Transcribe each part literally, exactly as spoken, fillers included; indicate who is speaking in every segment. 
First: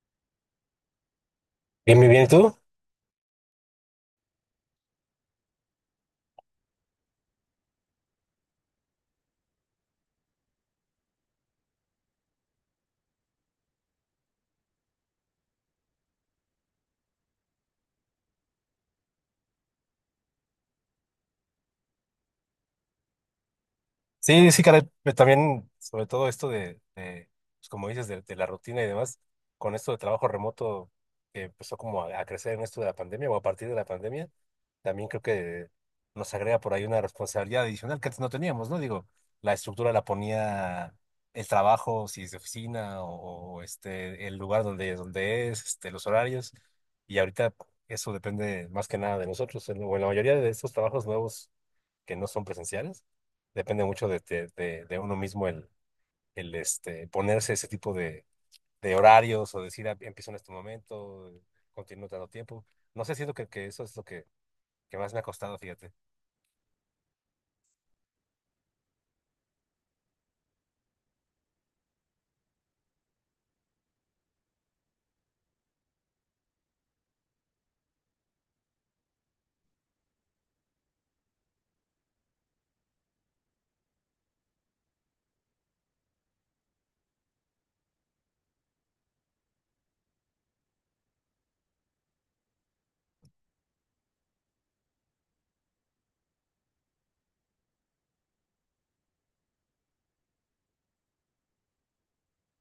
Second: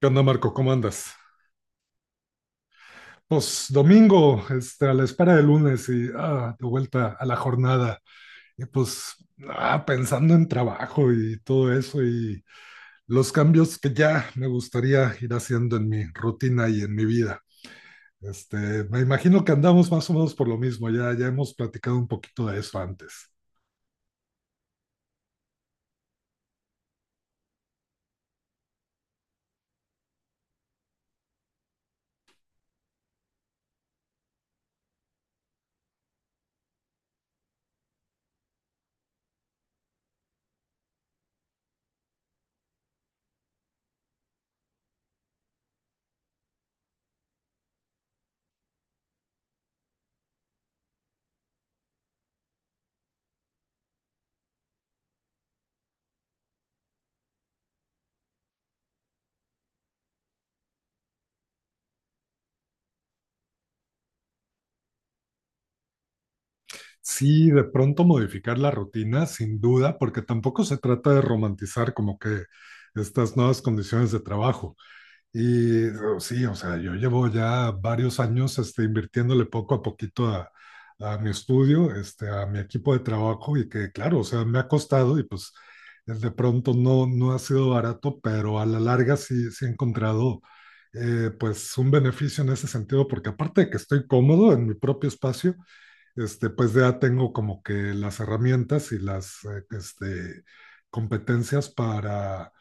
Speaker 1: ¿Qué onda, Marco? ¿Cómo andas?
Speaker 2: Bien, bien, bien. ¿Y tú?
Speaker 1: Pues domingo, este, a la espera del lunes y ah, de vuelta a la jornada. Y pues ah, pensando en trabajo y todo eso y los cambios que ya me gustaría ir haciendo en mi rutina y en mi vida. Este, Me imagino que andamos más o menos por lo mismo, ya, ya hemos platicado un poquito de eso antes.
Speaker 2: Sí, sí, caray. Pero también, sobre todo esto de, de, pues como dices, de, de la rutina y demás, con esto de trabajo remoto que empezó como a, a crecer en esto de la pandemia o a partir de la pandemia, también creo que nos agrega por ahí una responsabilidad adicional que antes no teníamos, ¿no? Digo, la estructura la ponía el trabajo, si es de oficina o, o, este, el lugar donde, donde es, este, los horarios, y ahorita eso depende más que nada de nosotros. En, o en la mayoría de estos trabajos nuevos que no son presenciales. Depende mucho de, de- de- de uno mismo el, el este, ponerse ese tipo de, de horarios o decir, "Ah, empiezo en este momento, continúo tanto tiempo". No sé, siento que, que eso es lo que, que más me ha costado, fíjate.
Speaker 1: Sí, de pronto modificar la rutina, sin duda, porque tampoco se trata de romantizar como que estas nuevas condiciones de trabajo. Y o- sí, o sea, yo llevo ya varios años este, invirtiéndole poco a poquito a, a mi estudio, este, a mi equipo de trabajo y que claro, o sea, me ha costado y pues eh, de pronto no, no ha sido barato, pero a la larga sí, sí he encontrado eh, pues un beneficio en ese sentido, porque aparte de que estoy cómodo en mi propio espacio, este, pues ya tengo como que las herramientas y las eh, este, competencias para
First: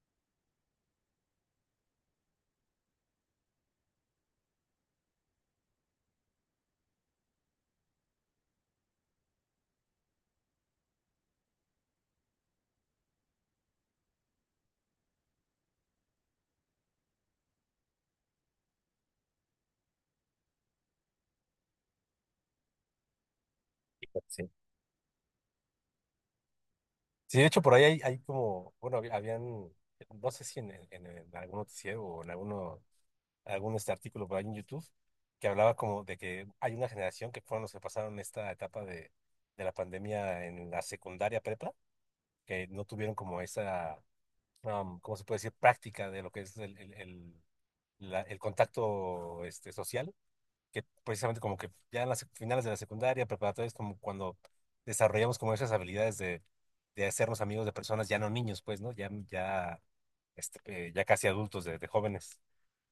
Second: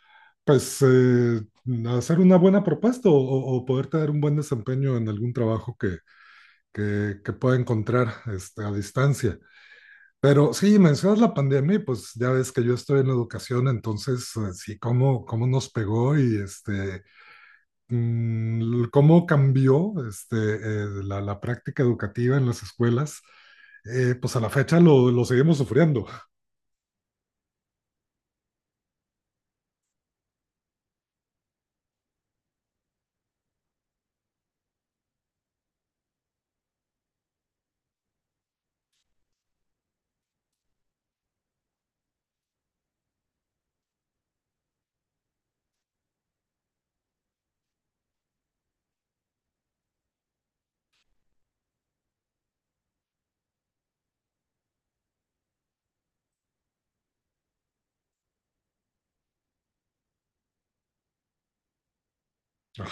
Speaker 1: pues eh, hacer una buena propuesta o, o- o poder tener un buen desempeño en algún trabajo que, que, que pueda encontrar este, a distancia. Pero sí, mencionas la pandemia y pues ya ves que yo estoy en educación, entonces eh, sí, cómo, cómo nos pegó y este, mm, cómo cambió este, eh, la, la práctica educativa en las escuelas, eh, pues a la
Speaker 2: Sí.
Speaker 1: fecha lo, lo seguimos sufriendo.
Speaker 2: Sí, de hecho, por ahí hay, hay como, bueno, hab- habían, no sé si en, el- en- el- en algún noticiero o en alguno, algún este artículo por ahí en YouTube, que hablaba como de que hay una generación que fueron los que pasaron esta etapa de, de la pandemia en la secundaria prepa, que no tuvieron como esa um, ¿cómo se puede decir? Práctica de lo que es el, el- el- la- el contacto este, social, que precisamente como que ya en las sec- finales de la secundaria, preparatoria, es como cuando desarrollamos como esas habilidades de, de hacernos amigos de personas, ya no niños, pues, ¿no? Ya, ya, este, eh, ya casi adultos, de, de jóvenes.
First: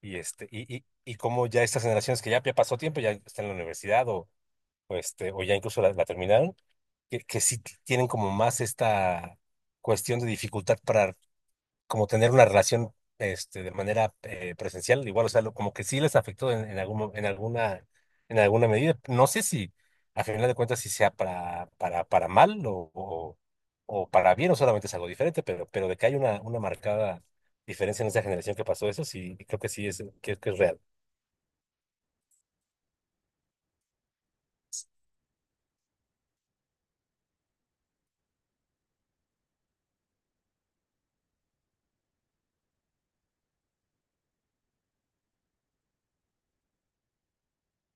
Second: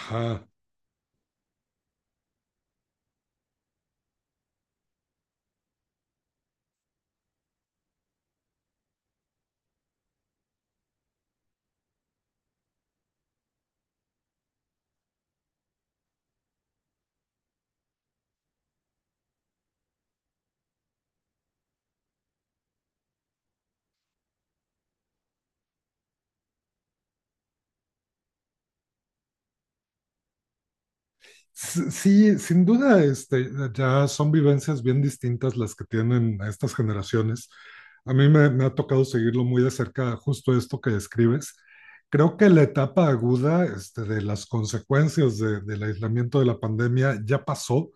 Speaker 2: Y, este, y, y, y como ya estas generaciones que ya, ya pasó tiempo, ya están en la universidad o, o, este, o ya incluso la la terminaron, que, que sí t- tienen como más esta cuestión de dificultad para como tener una relación este, de manera eh, presencial, igual, o sea, lo- como que sí les afectó en, en algún, mo- en alguna, en alguna medida. No sé si, a final de cuentas, si sea para, para, para mal o, o, o para bien, o solamente es algo diferente, pero, pero de que hay una, una marcada diferencia en esa generación que pasó eso, sí, creo que sí es, que, que es real.
Speaker 1: S- Sí, sin duda, este, ya son vivencias bien distintas las que tienen estas generaciones. A mí me, me ha tocado seguirlo muy de cerca, justo esto que describes. Creo que la etapa aguda, este, de las consecuencias de- del aislamiento de la pandemia ya pasó.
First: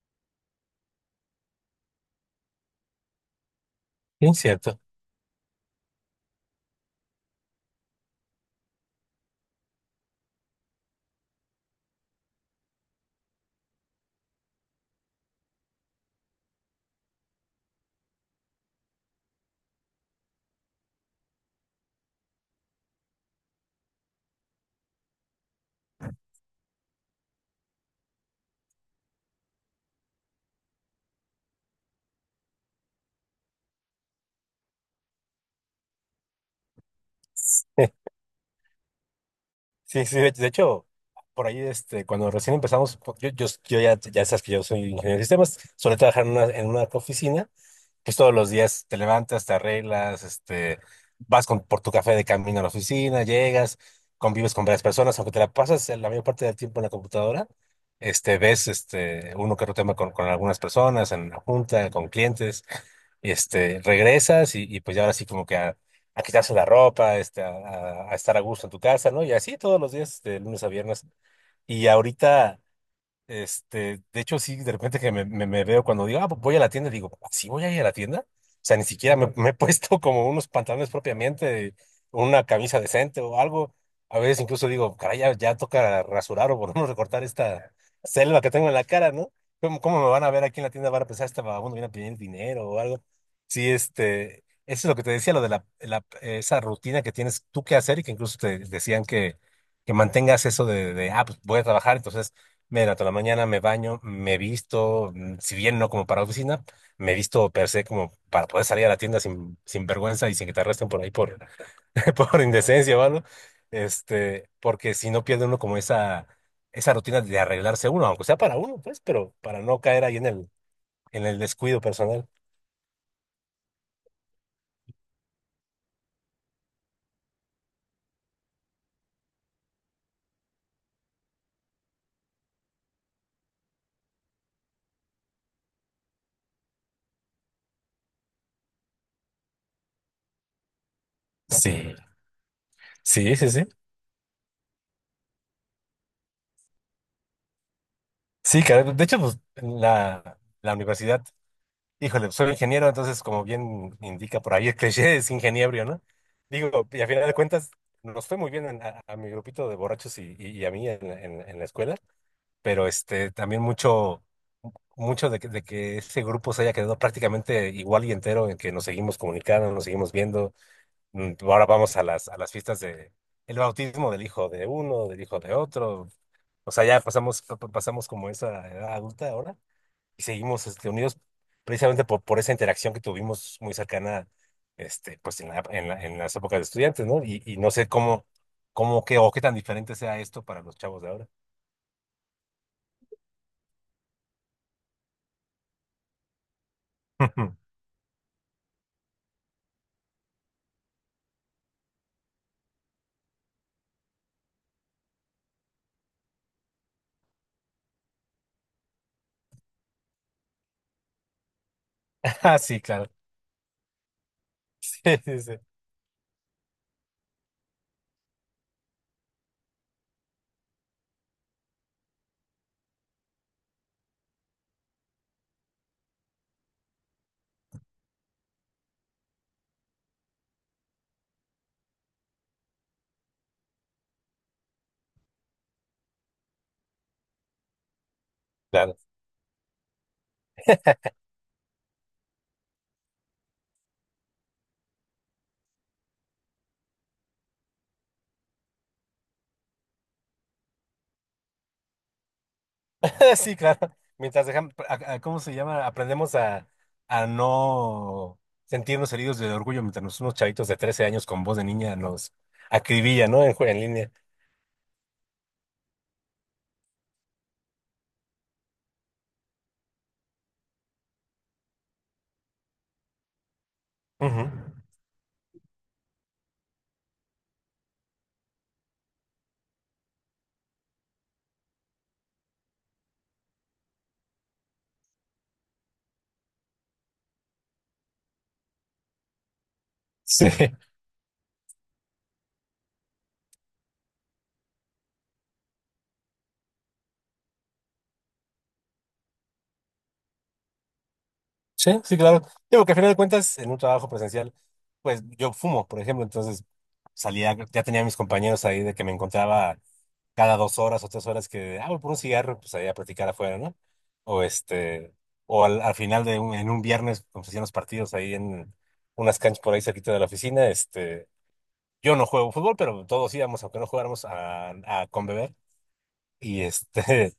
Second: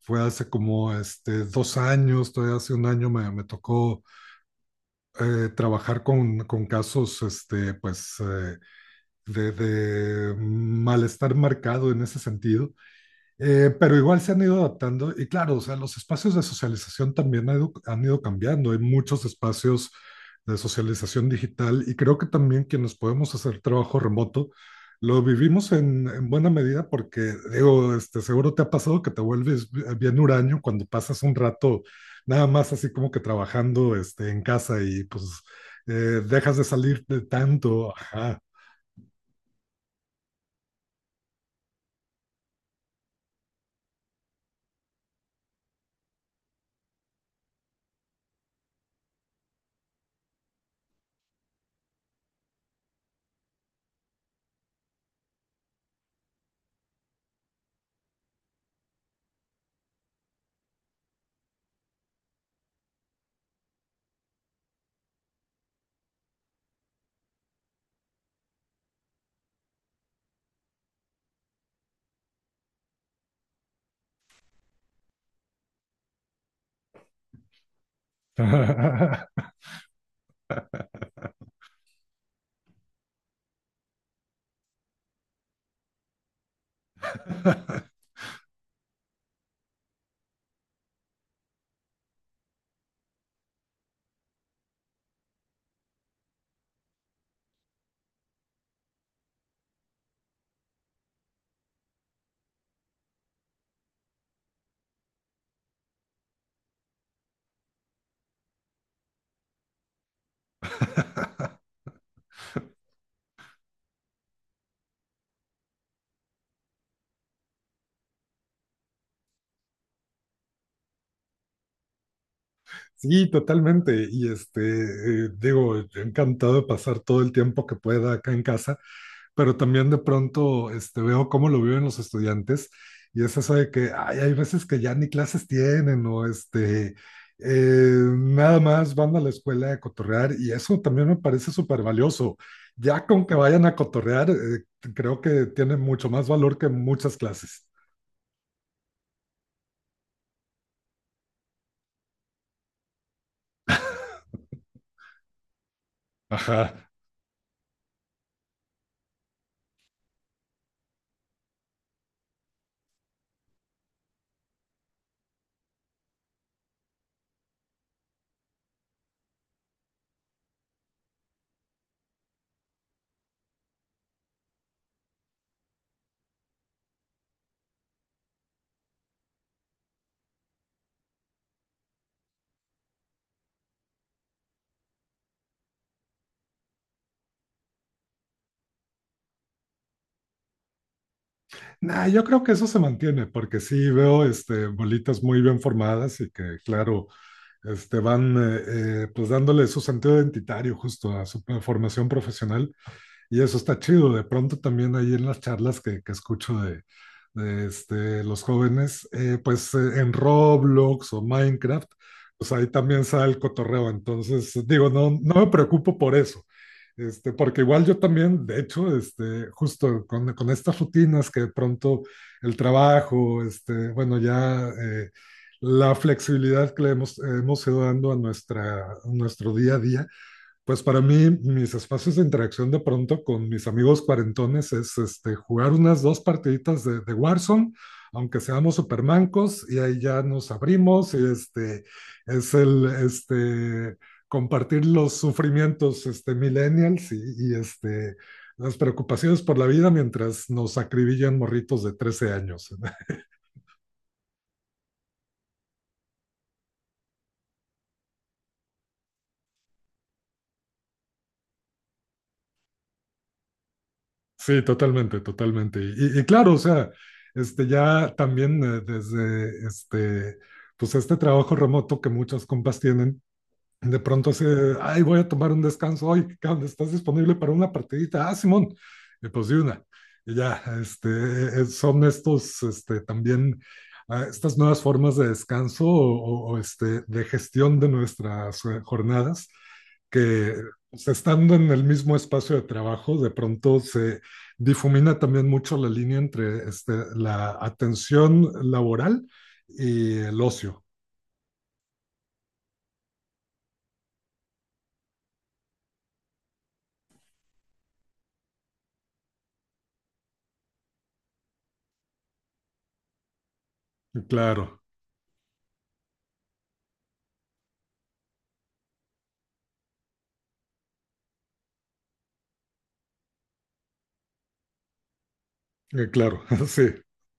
Speaker 1: Fue hace como este, dos años, todavía hace un año me, me tocó
Speaker 2: Sí, cierto.
Speaker 1: eh, trabajar con, con casos este, pues, eh, de de malestar marcado en ese sentido. Eh, pero igual se han ido adaptando y claro, o sea, los espacios de socialización también han ido, han ido cambiando. Hay muchos espacios de socialización digital y creo que también quienes podemos hacer trabajo remoto lo vivimos en, en buena medida porque, digo, este, seguro te ha pasado que te vuelves bi- bien huraño cuando pasas un rato nada más así como que trabajando este, en casa y pues eh, dejas de salir de tanto. Ajá.
Speaker 2: Sí, sí, de, de hecho, por ahí, este, cuando recién empezamos, po- yo, yo, yo ya, ya sabes que yo soy ingeniero de sistemas, solía trabajar en una, en una oficina. Es todos los días, te levantas, te arreglas, este, vas con, por tu café de camino a la oficina, llegas, convives con varias personas, aunque te la pasas la mayor parte del tiempo en la computadora, este, ves este, uno que otro tema con, con algunas personas, en la junta, con clientes, y, este, regresas y, y pues ya ahora sí como que a, a quitarse la ropa, este, a, a- a estar a gusto en tu casa, ¿no? Y así todos los días, este, de lunes a viernes. Y ahorita este, de hecho, sí, de repente que me, me- me veo cuando digo, ah, pues voy a la tienda, digo, ¿sí voy a ir a la tienda? O sea, ni siquiera me, me he puesto como unos pantalones propiamente, una camisa decente o algo. A veces incluso digo, caray, ya, ya toca rasurar o por lo menos recortar esta selva que tengo en la cara, ¿no? ¿Cómo, cómo me van a ver aquí en la tienda? Van a pensar, este vagabundo viene a pedir dinero o algo. Sí, este, eso es lo que te decía, lo de la, la- esa rutina que tienes tú que hacer y que incluso te decían que, que mantengas eso de, de, ah, pues voy a trabajar, entonces, mira, toda la mañana me baño, me visto, mm, si bien no como para oficina, me visto per se como para poder salir a la tienda sin, sin vergüenza y sin que te arresten por ahí por, por indecencia o algo. Este, porque si no pierde uno como esa, esa rutina de arreglarse uno, aunque sea para uno, pues, pero para no caer ahí en el, en el descuido personal.
Speaker 1: Sí, totalmente. Y este, eh, digo, encantado de pasar todo el tiempo que pueda acá en casa, pero también de pronto este, veo cómo lo viven los estudiantes y es eso de que ay, hay veces que ya ni clases tienen o este, eh, nada más van a la escuela a cotorrear y eso también me parece
Speaker 2: Sí,
Speaker 1: súper valioso. Ya con que
Speaker 2: sí, sí,
Speaker 1: vayan
Speaker 2: sí.
Speaker 1: a cotorrear, eh, creo que tiene mucho más valor que muchas clases.
Speaker 2: Sí, caray, de hecho, pues la, la universidad. Híjole, soy ingeniero, entonces como bien indica por ahí el cliché, es ingeniero, ¿no?
Speaker 1: Ajá.
Speaker 2: Digo, y a final de cuentas nos fue muy bien en- a, a mi grupito de borrachos y, y- y a mí en, la en- en la escuela, pero este también mucho, mucho de que, de que ese grupo se haya quedado prácticamente igual y entero, en que nos seguimos comunicando, nos seguimos viendo. Mm, Ahora vamos a las, a las fiestas de el bautismo del hijo de uno, del hijo de otro. O sea, ya pasamos, pasamos como esa edad adulta ahora y seguimos este, unidos precisamente por, por esa interacción que tuvimos muy cercana este, pues en la, en la- en las épocas de estudiantes, ¿no? Y, y no sé cómo, cómo qué, o qué tan diferente sea esto para los chavos de ahora.
Speaker 1: Nah, yo creo que eso se mantiene, porque sí veo este, bolitas muy bien formadas y que, claro, este, van eh, eh, pues dándole su sentido identitario justo a su eh, formación profesional y eso está chido. De pronto también ahí en las charlas que, que escucho de, de, este, los jóvenes, eh, pues eh, en Roblox o Minecraft, pues
Speaker 2: Ah,
Speaker 1: ahí
Speaker 2: sí, claro.
Speaker 1: también sale el cotorreo. Entonces, digo,
Speaker 2: Sí,
Speaker 1: no, no
Speaker 2: sí,
Speaker 1: me
Speaker 2: sí.
Speaker 1: preocupo por eso. Este, porque igual yo también, de hecho, este, justo con, con estas rutinas que de pronto el trabajo, este, bueno, ya eh, la flexibilidad que le hemos, hemos ido dando a, nuestra, a nuestro día a día, pues para mí, mis espacios de interacción de pronto con mis amigos cuarentones es este, jugar unas dos partiditas de, de Warzone, aunque seamos
Speaker 2: Claro.
Speaker 1: supermancos, y ahí ya nos abrimos, y este, es el este, compartir los sufrimientos este, millennials y, y, este, las preocupaciones por la vida mientras nos acribillan morritos de trece años.
Speaker 2: Sí, claro. Mientras dejamos, a- a- ¿cómo se llama? Aprendemos a, a no sentirnos heridos de orgullo mientras nos- unos chavitos de trece años con voz de niña nos acribillan, ¿no? En, jue- en línea.
Speaker 1: Sí, totalmente, totalmente. Y, y claro, o sea, este ya también eh, desde este, pues este trabajo remoto que muchos compas tienen, de pronto
Speaker 2: Ujú.
Speaker 1: se, ay, voy a tomar un descanso hoy, cabrón, ¿estás disponible para una partidita? Ah, Simón, y pues de una. Y ya, este, eh, son estos, este, también, ah, estas nuevas formas de descanso o, o- o, este, de gestión de nuestras eh, jornadas,
Speaker 2: Sí.
Speaker 1: que pues, estando en el mismo espacio de trabajo, de pronto se difumina también mucho la línea entre este, la atención laboral y el ocio.
Speaker 2: Sí, sí, claro. Digo que a final de cuentas, en un trabajo presencial, pues yo fumo, por ejemplo, entonces salía, ya tenía a mis compañeros ahí de que me encontraba cada dos horas o tres horas que, ah, voy por un cigarro, pues ahí a platicar afuera, ¿no? O
Speaker 1: Claro,
Speaker 2: este, o al, al final de un, en un viernes, como se hacían los partidos ahí en unas canchas por ahí cerquita de la oficina, este, yo no juego fútbol, pero todos íbamos, aunque no jugáramos, a, a con beber.
Speaker 1: eh, claro,
Speaker 2: Y
Speaker 1: sí.
Speaker 2: este,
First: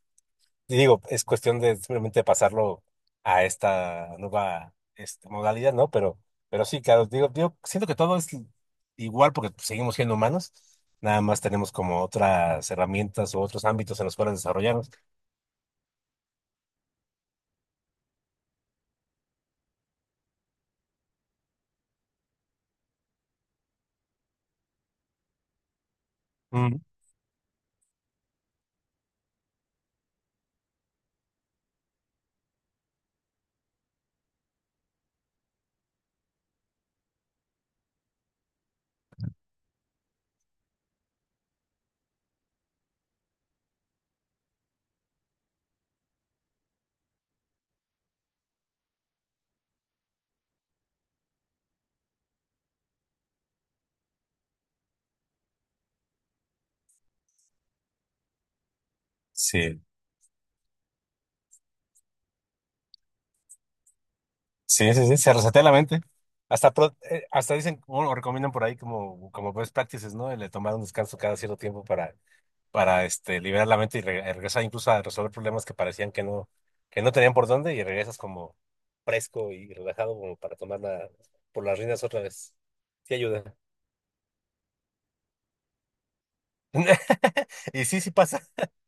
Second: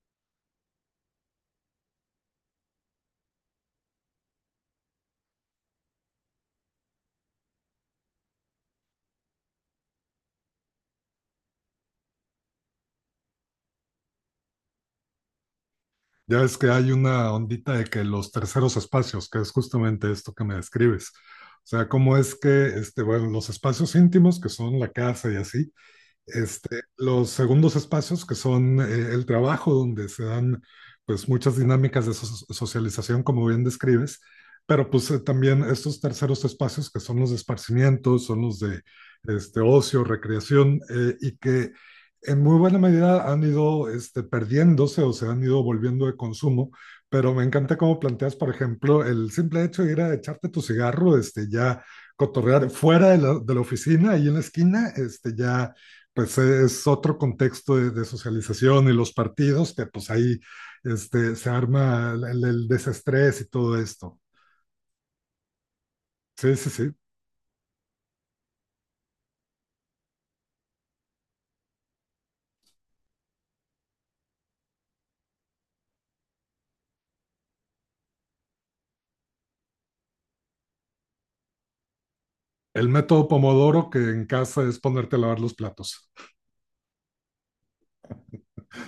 Speaker 2: y digo, es cuestión de simplemente pasarlo a esta nueva este, modalidad, ¿no? Pero, pero sí, claro, digo, digo, siento que todo es igual porque seguimos siendo humanos, nada más tenemos como otras herramientas o otros ámbitos en los cuales desarrollarnos.
Speaker 1: Ya ves que hay una ondita de que los terceros espacios, que es justamente esto que me describes. O sea, cómo es que, este, bueno, los espacios íntimos, que son la casa y así,
Speaker 2: Mm,
Speaker 1: este, los segundos espacios, que son eh, el trabajo, donde se dan pues muchas dinámicas de so- socialización, como bien describes, pero pues eh, también estos terceros espacios, que son los de esparcimiento, son los de este, ocio, recreación, eh, y que en muy buena medida han ido este, perdiéndose o se han ido volviendo de consumo, pero me encanta cómo planteas, por ejemplo, el simple hecho de ir a echarte tu cigarro, este, ya cotorrear fuera de la, de la oficina, ahí en la esquina, este, ya pues e, es otro contexto de, de, socialización y los partidos
Speaker 2: sí,
Speaker 1: que pues ahí este, se arma el, el desestrés y todo esto.
Speaker 2: sí, sí, sí, se resetea la mente.
Speaker 1: Sí, sí,
Speaker 2: Hasta,
Speaker 1: sí.
Speaker 2: pro- eh, hasta dicen, bueno, recomiendan por ahí como, como best practices, ¿no? El de tomar un descanso cada cierto tiempo para para este, liberar la mente y re- regresar incluso a resolver problemas que parecían que no, que no tenían por dónde y regresas como fresco y relajado como para tomar la- por las riendas otra vez.
Speaker 1: El
Speaker 2: Sí
Speaker 1: método
Speaker 2: ayuda.
Speaker 1: Pomodoro que en casa es ponerte a lavar los platos.
Speaker 2: Y sí, sí pasa.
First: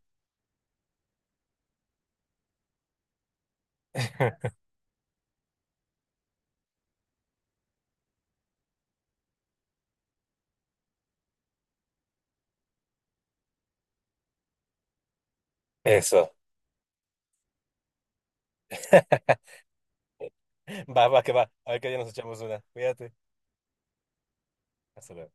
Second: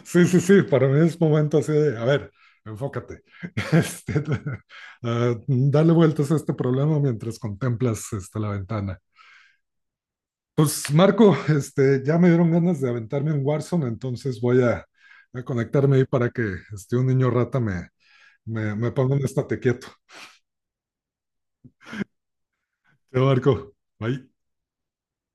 Speaker 1: Sí, sí, sí, para mí es momento así de, a ver, enfócate, este, uh, dale vueltas a este problema mientras contemplas este, la ventana. Pues Marco, este, ya me dieron ganas de aventarme en Warzone, entonces voy a, a conectarme ahí para
Speaker 2: Eso.
Speaker 1: que este, un niño rata me, Me, me pongo en estate quieto.
Speaker 2: Va, va, que va. A ver que ya nos echamos una. Cuídate.
Speaker 1: Te marco. Bye.
Speaker 2: Hasta luego.